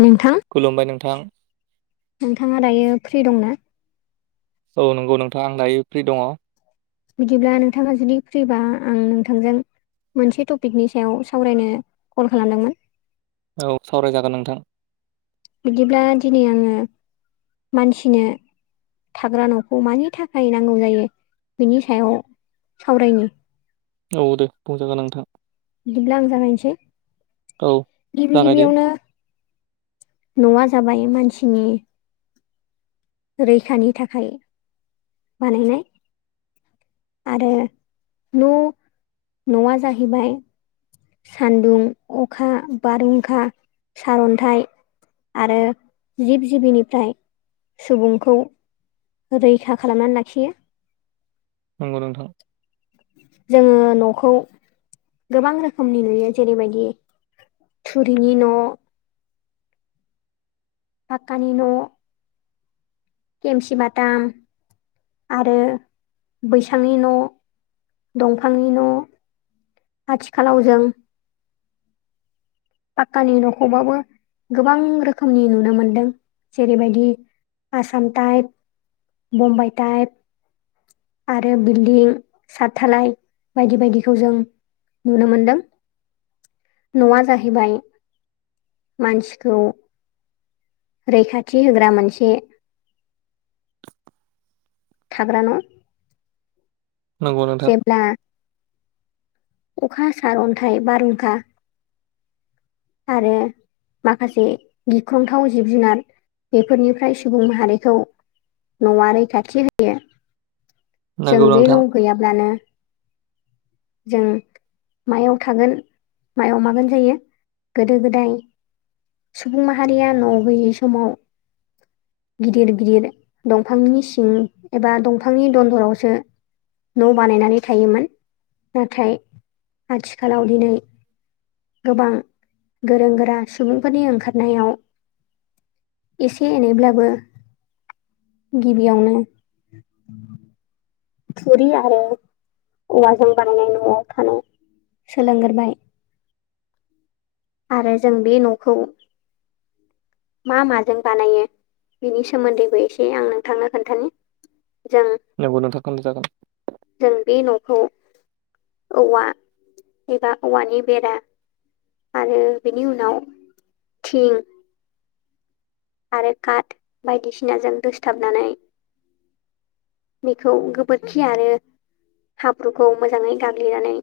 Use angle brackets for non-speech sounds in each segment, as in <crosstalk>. नोंथां- खुलुमबाय नोंथां! नोंथाङा दायो फ्रि दंना? औ नंगौ नोंथां! आं दायो फ्रि दङ! बिदिब्ला नोंथाङा जुदि फ्रिबा आं नोंथांजों मोनसे टपिकनि सायाव सावरायनो कल खालामदोंमोन! औ सावरायजागोन नोंथां! बिदिब्ला दिनै आङो मानसिनो थाग्रा न'खौ मानि थाखाय नांगौ जायो! बिनि सायाव सावरायनि औ दे बुंजागोन नोंथां! बिदिब्ला आं जागायनोसै औ गिबि जागायदो गिबियावनो- न'आ जाबाय मानसिनि रैखानि थाखाय बानायनाय आरो न' न'आ जाहैबाय सान्दुं अखा बारहुंखा सारन्थाइ आरो जिब जिबिनिफ्राय सुबुंखौ रैखा खालामनानै लाखियो। नंगौ नोंथां! जोङो न'खौ गोबां रोखोमनि नुयो जेरैबायदि थुरिनि न' फाकानि न' केमसि बाथाम आरो बैसांनि न' दंफांनि न' आथिखालाव जों पाक्कानि न'खौबाबो गोबां रोखोमनि नुनो मोनदों! जेरैबायदि आसाम टाइप बम्बाइ टाइप आरो बिल्दिं सातथालाय बायदि बायदिखौ जों नुनो मोन्दों न'आ जाहैबाय मानसिखौ रैखाथि होग्रा मोनसे थाग्रा न' नंगौ नोंथां! जेब्ला अखा सार अन्थाइ बारहुंखा आरो माखासे गिख्रंथाव जिब जुनार बेफोरनिफ्राय सुबुं माहारिखौ न'आ रैखाथि होयो! जों नंगौ बे नोंथां न' गैयाब्लानो जों मायाव थागोन मायाव मागोन जायो। गोदो-गोदाय सुबुं माहारिया न' गैयै समाव गिदिर-गिदिर दंफांनि सिं एबा दंफांनि दन्दरावसो न' बानायनानै थायोमोन नाथाय आथिखालाव दिनै गोबां गोरों गोरा सुबुंफोरनि ओंखारनायाव एसे-एनैब्लाबो गिबियावनो थुरि आरो औवाजों बानायनाय न'आव थानो सोलोंगोरबाय आरो जों बे न'खौ मा माजों बानायो बिनि सोमोन्दैबो एसे आं नोंथांनो खोन्थानि जों नोंगौ नोंथां खोन्थाजागोन। जों बे न'खौ औवा एबा औवानि बेरा आरो बेनि उनाव थिं आरो काट बायदिसिनाजों दोसथाबनानै बेखौ गोबोरखि आरो हाब्रुखौ मोजाङै गाग्लिनानै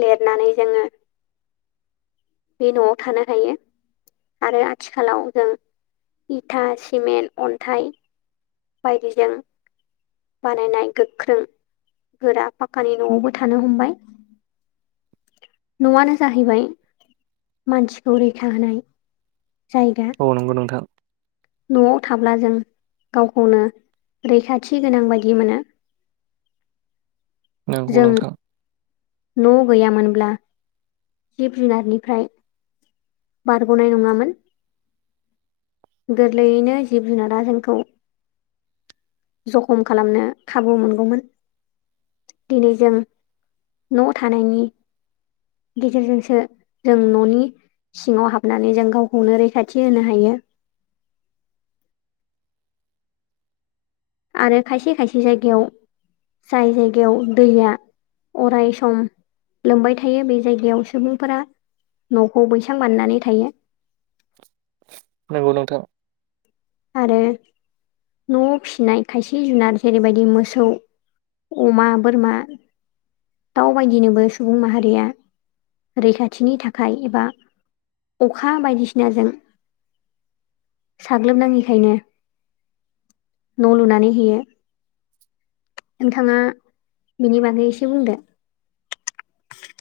लिरनानै जोङो बे न'आव थानो हायो आरो आथिखालाव जों इथा, सिमेन्ट, अन्थाइ बायदिजों बानायनाय गोख्रों गोरा पाकानि न'आवबो थानो हमबाय। न'आनो जाहैबाय मानसिखौ रैखा होनाय जायगा। ओ नोंगौ नोंथां। न'आव थाब्ला जों गावखौनो रैखाथि गोनां बायदि मोनो। <inaudible> नंगौ नोंथां। न' गैयामोनब्ला जिब जुनारनिफ्राय बारग'नाय नङामोन। गोरलैयैनो जिब जुनारा जोंखौ जखम खालामनो खाबु मोनगौमोन। दिनै जों न' थानायनि गेजेरजोंसो जों न'नि सिङाव हाबनानै जों गावखौनो रैखाथि होनो हायो। आरो खायसे-खायसे जायगायाव जाय जायगायाव दैया अराय सम लोमबाय थायो बे जायगायाव सुबुंफोरा न'खौ बैसां बाननानै थायो। नंगौ नोंथां। आरो न'आव फिसिनाय खायसे जुनार जेरैबायदि मोसौ अमा, बोरमा दाउ बायदिनोबो सुबुं माहारिया रैखाथिनि थाखाय एबा अखा बायदिसिनाजों साग्लोबनाङि बेखायनो न' लुनानै होयो। नोंथाङा बिनि बागै एसे बुंदो।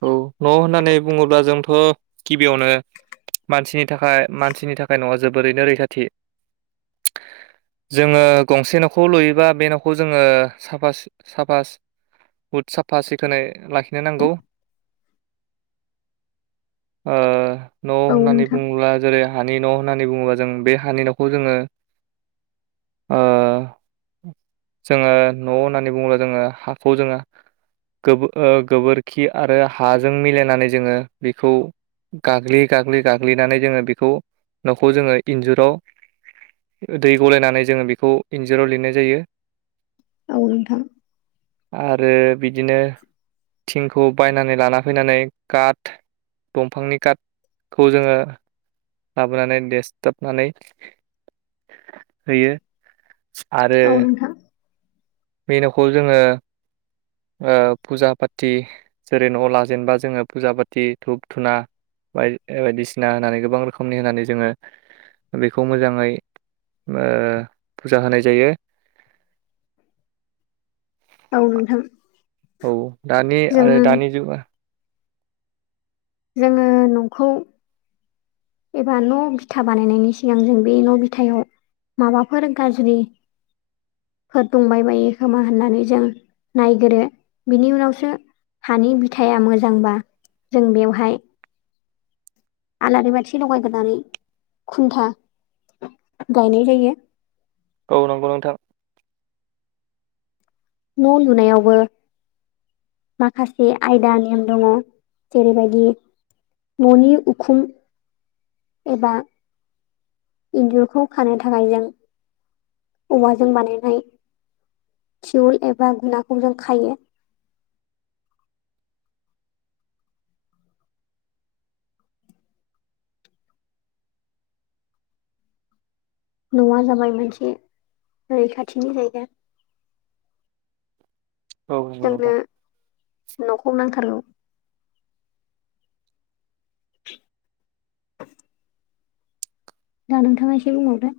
औ न' होननानै बुङोब्ला जोंथ' गिबियावनो मानसिनि थाखाय मानसिनि थाखाय न'आ जोबोरैनो रैखाथि। <inaudible> जोङो गंसे न'खौ लुयोबा बे न'खौ जोङो साफा साफा बुहुद साफा सिखोनै लाखिनो नांगौ। न' औ होननानै नोंथां बुङोब्ला जेरै हानि न' होननानै बुङोबा जों बे हानि न'खौ जोङो ओ जोङो न' होननानै बुङोब्ला जोङो हाखौ जोङो गोब-गोबोरखि आरो हाजों मिलायनानै जोङो बेखौ गाग्लि गाग्लि गाग्लिनानै जोङो बेखौ न'खौ जोङो इन्जुराव दै गलायनानै जोङो बेखौ इन्जुराव लिरनाय जायो। औ नोंथां। आरो बिदिनो थिं खौ बायनानै लाना फैनानै काट दंफांनि काटखौ जोङो लाबोनानै देसथाबनानै होयो। आरो औ नोंथां बे न'खौ जोङो ओ फुजा पाथि जेरै न' लाजेनबा जोङो फुजा पाथि धुप धुना बा-बायदिसिना होनानै गोबां रोखोमनि होनानै जोङो बेखौ मोजाङै ओ फुजा होनाय जायो। औ नोंथां। औ दानि आरो जोङो दानि जुगा जोङो न'खौ एबा न' बिथा बानायनायनि सिगां जों बे न' बिथायाव माबाफोर गारज्रि फोर दंबाय बायो खोमा होननानै जों नायगोरो बिनि उनावसो हानि बिथाया मोजांबा जों बेवहाय आलारि बाथि लगायग्रोनानै खुन्था गायनाय जायो। औ नंगौ नोंथां। न' लुनायावबो माखासे आयदा नेम दङ जेरैबायदि न'नि उखुम एबा इन्जुरखौ खानो थाखाय जों औवाजों बानायनाय थिउल एबा गुनाखौ जों खायो। न'आ जाबाय मोनसे रैखाथिनि जायगा। औ नंगौ जोंनो नोंथां न'खौ नांथारगौ दा नोंथाङा एसे बुंबावदो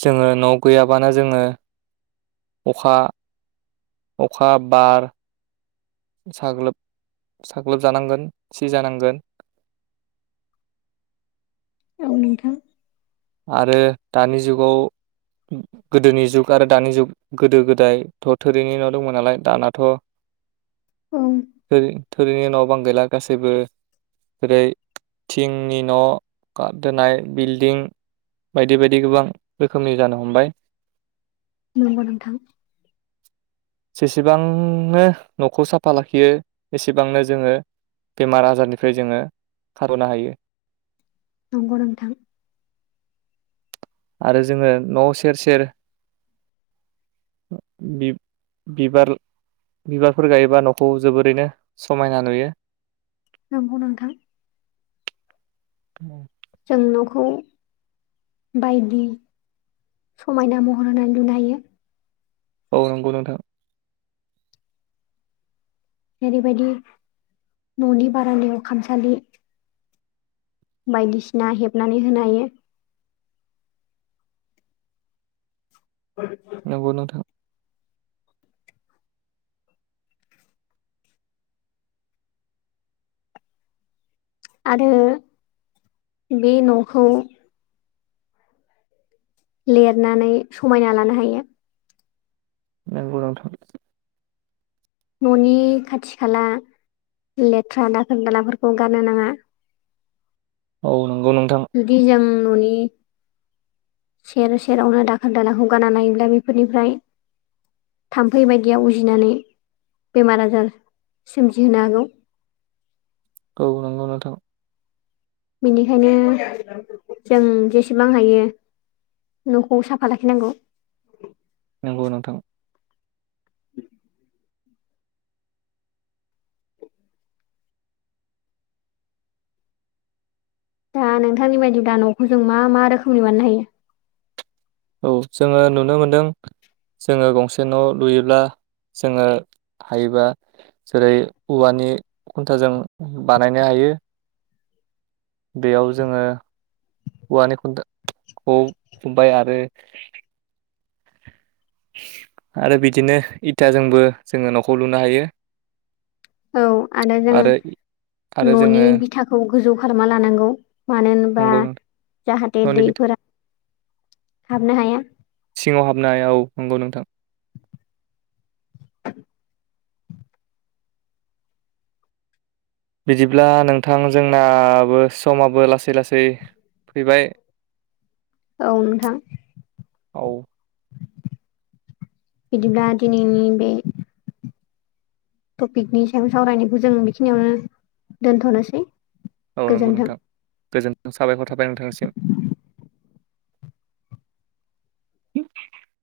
जोङो न' गैयाबानो जोङो अखा अखा बार साग्लोब साग्लोब जानांगोन सिजा नांगोन। औ नोंथां आरो दानि जुगाव गोदोनि जुग आरो दानि जुग गोदो गोदायथ' थोरैनि न' दंमोन नालाय दानाथ' औ थोरि थोरिनि न' बां गैला गासैबो रै थिंनि न' गाब दोनाय बिल्दिं बायदि बायदि गोबां रोखोमनि जानो हमबाय नंगौ नोंथां जेसेबांनो न'खौ साफा लाखियो एसेबांनो जोङो बेमार आजारनिफ्राय जोङो खार'नो हायो नंगौ नोंथां आरो जोङो न' सेर सेर बि-बिबार बिबारफोर गायोबा न'खौ जोबोरैनो समायना नुयो। नंगौ नोंथां <unintelligible> जों न'खौ बायदि समायना महर होनानै नुनो हायो औ नंगौ नोंथां। ओेरैबायदि न'नि बारान्दायाव खामसालि बायदिसिना हेबनानै होनो हायो <inaudible> नंगौ नोंथां। आरो बे न'खौ लेरनानै समायना लानो हायो नोंगौ नोंथां न'नि खाथि खाला लेथ्रा दाखोर दालाफोरखौ गारनो नाङा। औ नंगौ नोंथां। जुदि जों न'नि सेर सेरावनो दाखोर दालाखौ गाना लायोब्ला बेफोरनिफ्राय थाम्फै बायदिया उजिनानै बेमार आजार सोमजिहोनो हागौ। औ नोंगौ नोंथां। बेनिखायनो जों जेसेबां हायो न'खौ साफा लाखिनांगौ। नंगौ नोंथां। <inaudible> दा नोंथांनि बायदि दा न'खौ जों मा मा रोखोमनि बाननो हायो? औ जोङो नुनो मोनदों जोङो गंसे न' लुयोब्ला जोङो हायोबा जेरै औवानि खुन्थाजों बानायनो हायो। बेयाव जोङो औवानि खुन्थाख खुबाय आरो आरो बिदिनो इथाजोंबो जोङो न'खौ लुनो हायो। औ आरो जों आरो न'नि जोङो बिथाखौ गोजौ खालामना लानांगौ। मानो होनबा नंगौ जाहाथे न'नि दैफोरा हाबनो हाया। सिङाव हाबनाय औ नंगौ नोंथां। बिदिब्ला नोंथां जोंनाबो समाबो लासै लासै फैबाय औ नोंथां। औ। बिदिब्ला दिनैनि बे टपिकनि सायाव सावरायनायखौ जों बेखिनियावनो दोनथ'नोसै। औ नंगौ गोजोन्थों नोंथां गोजोन्थों साबायखर थाबाय नोंथांनिसिम।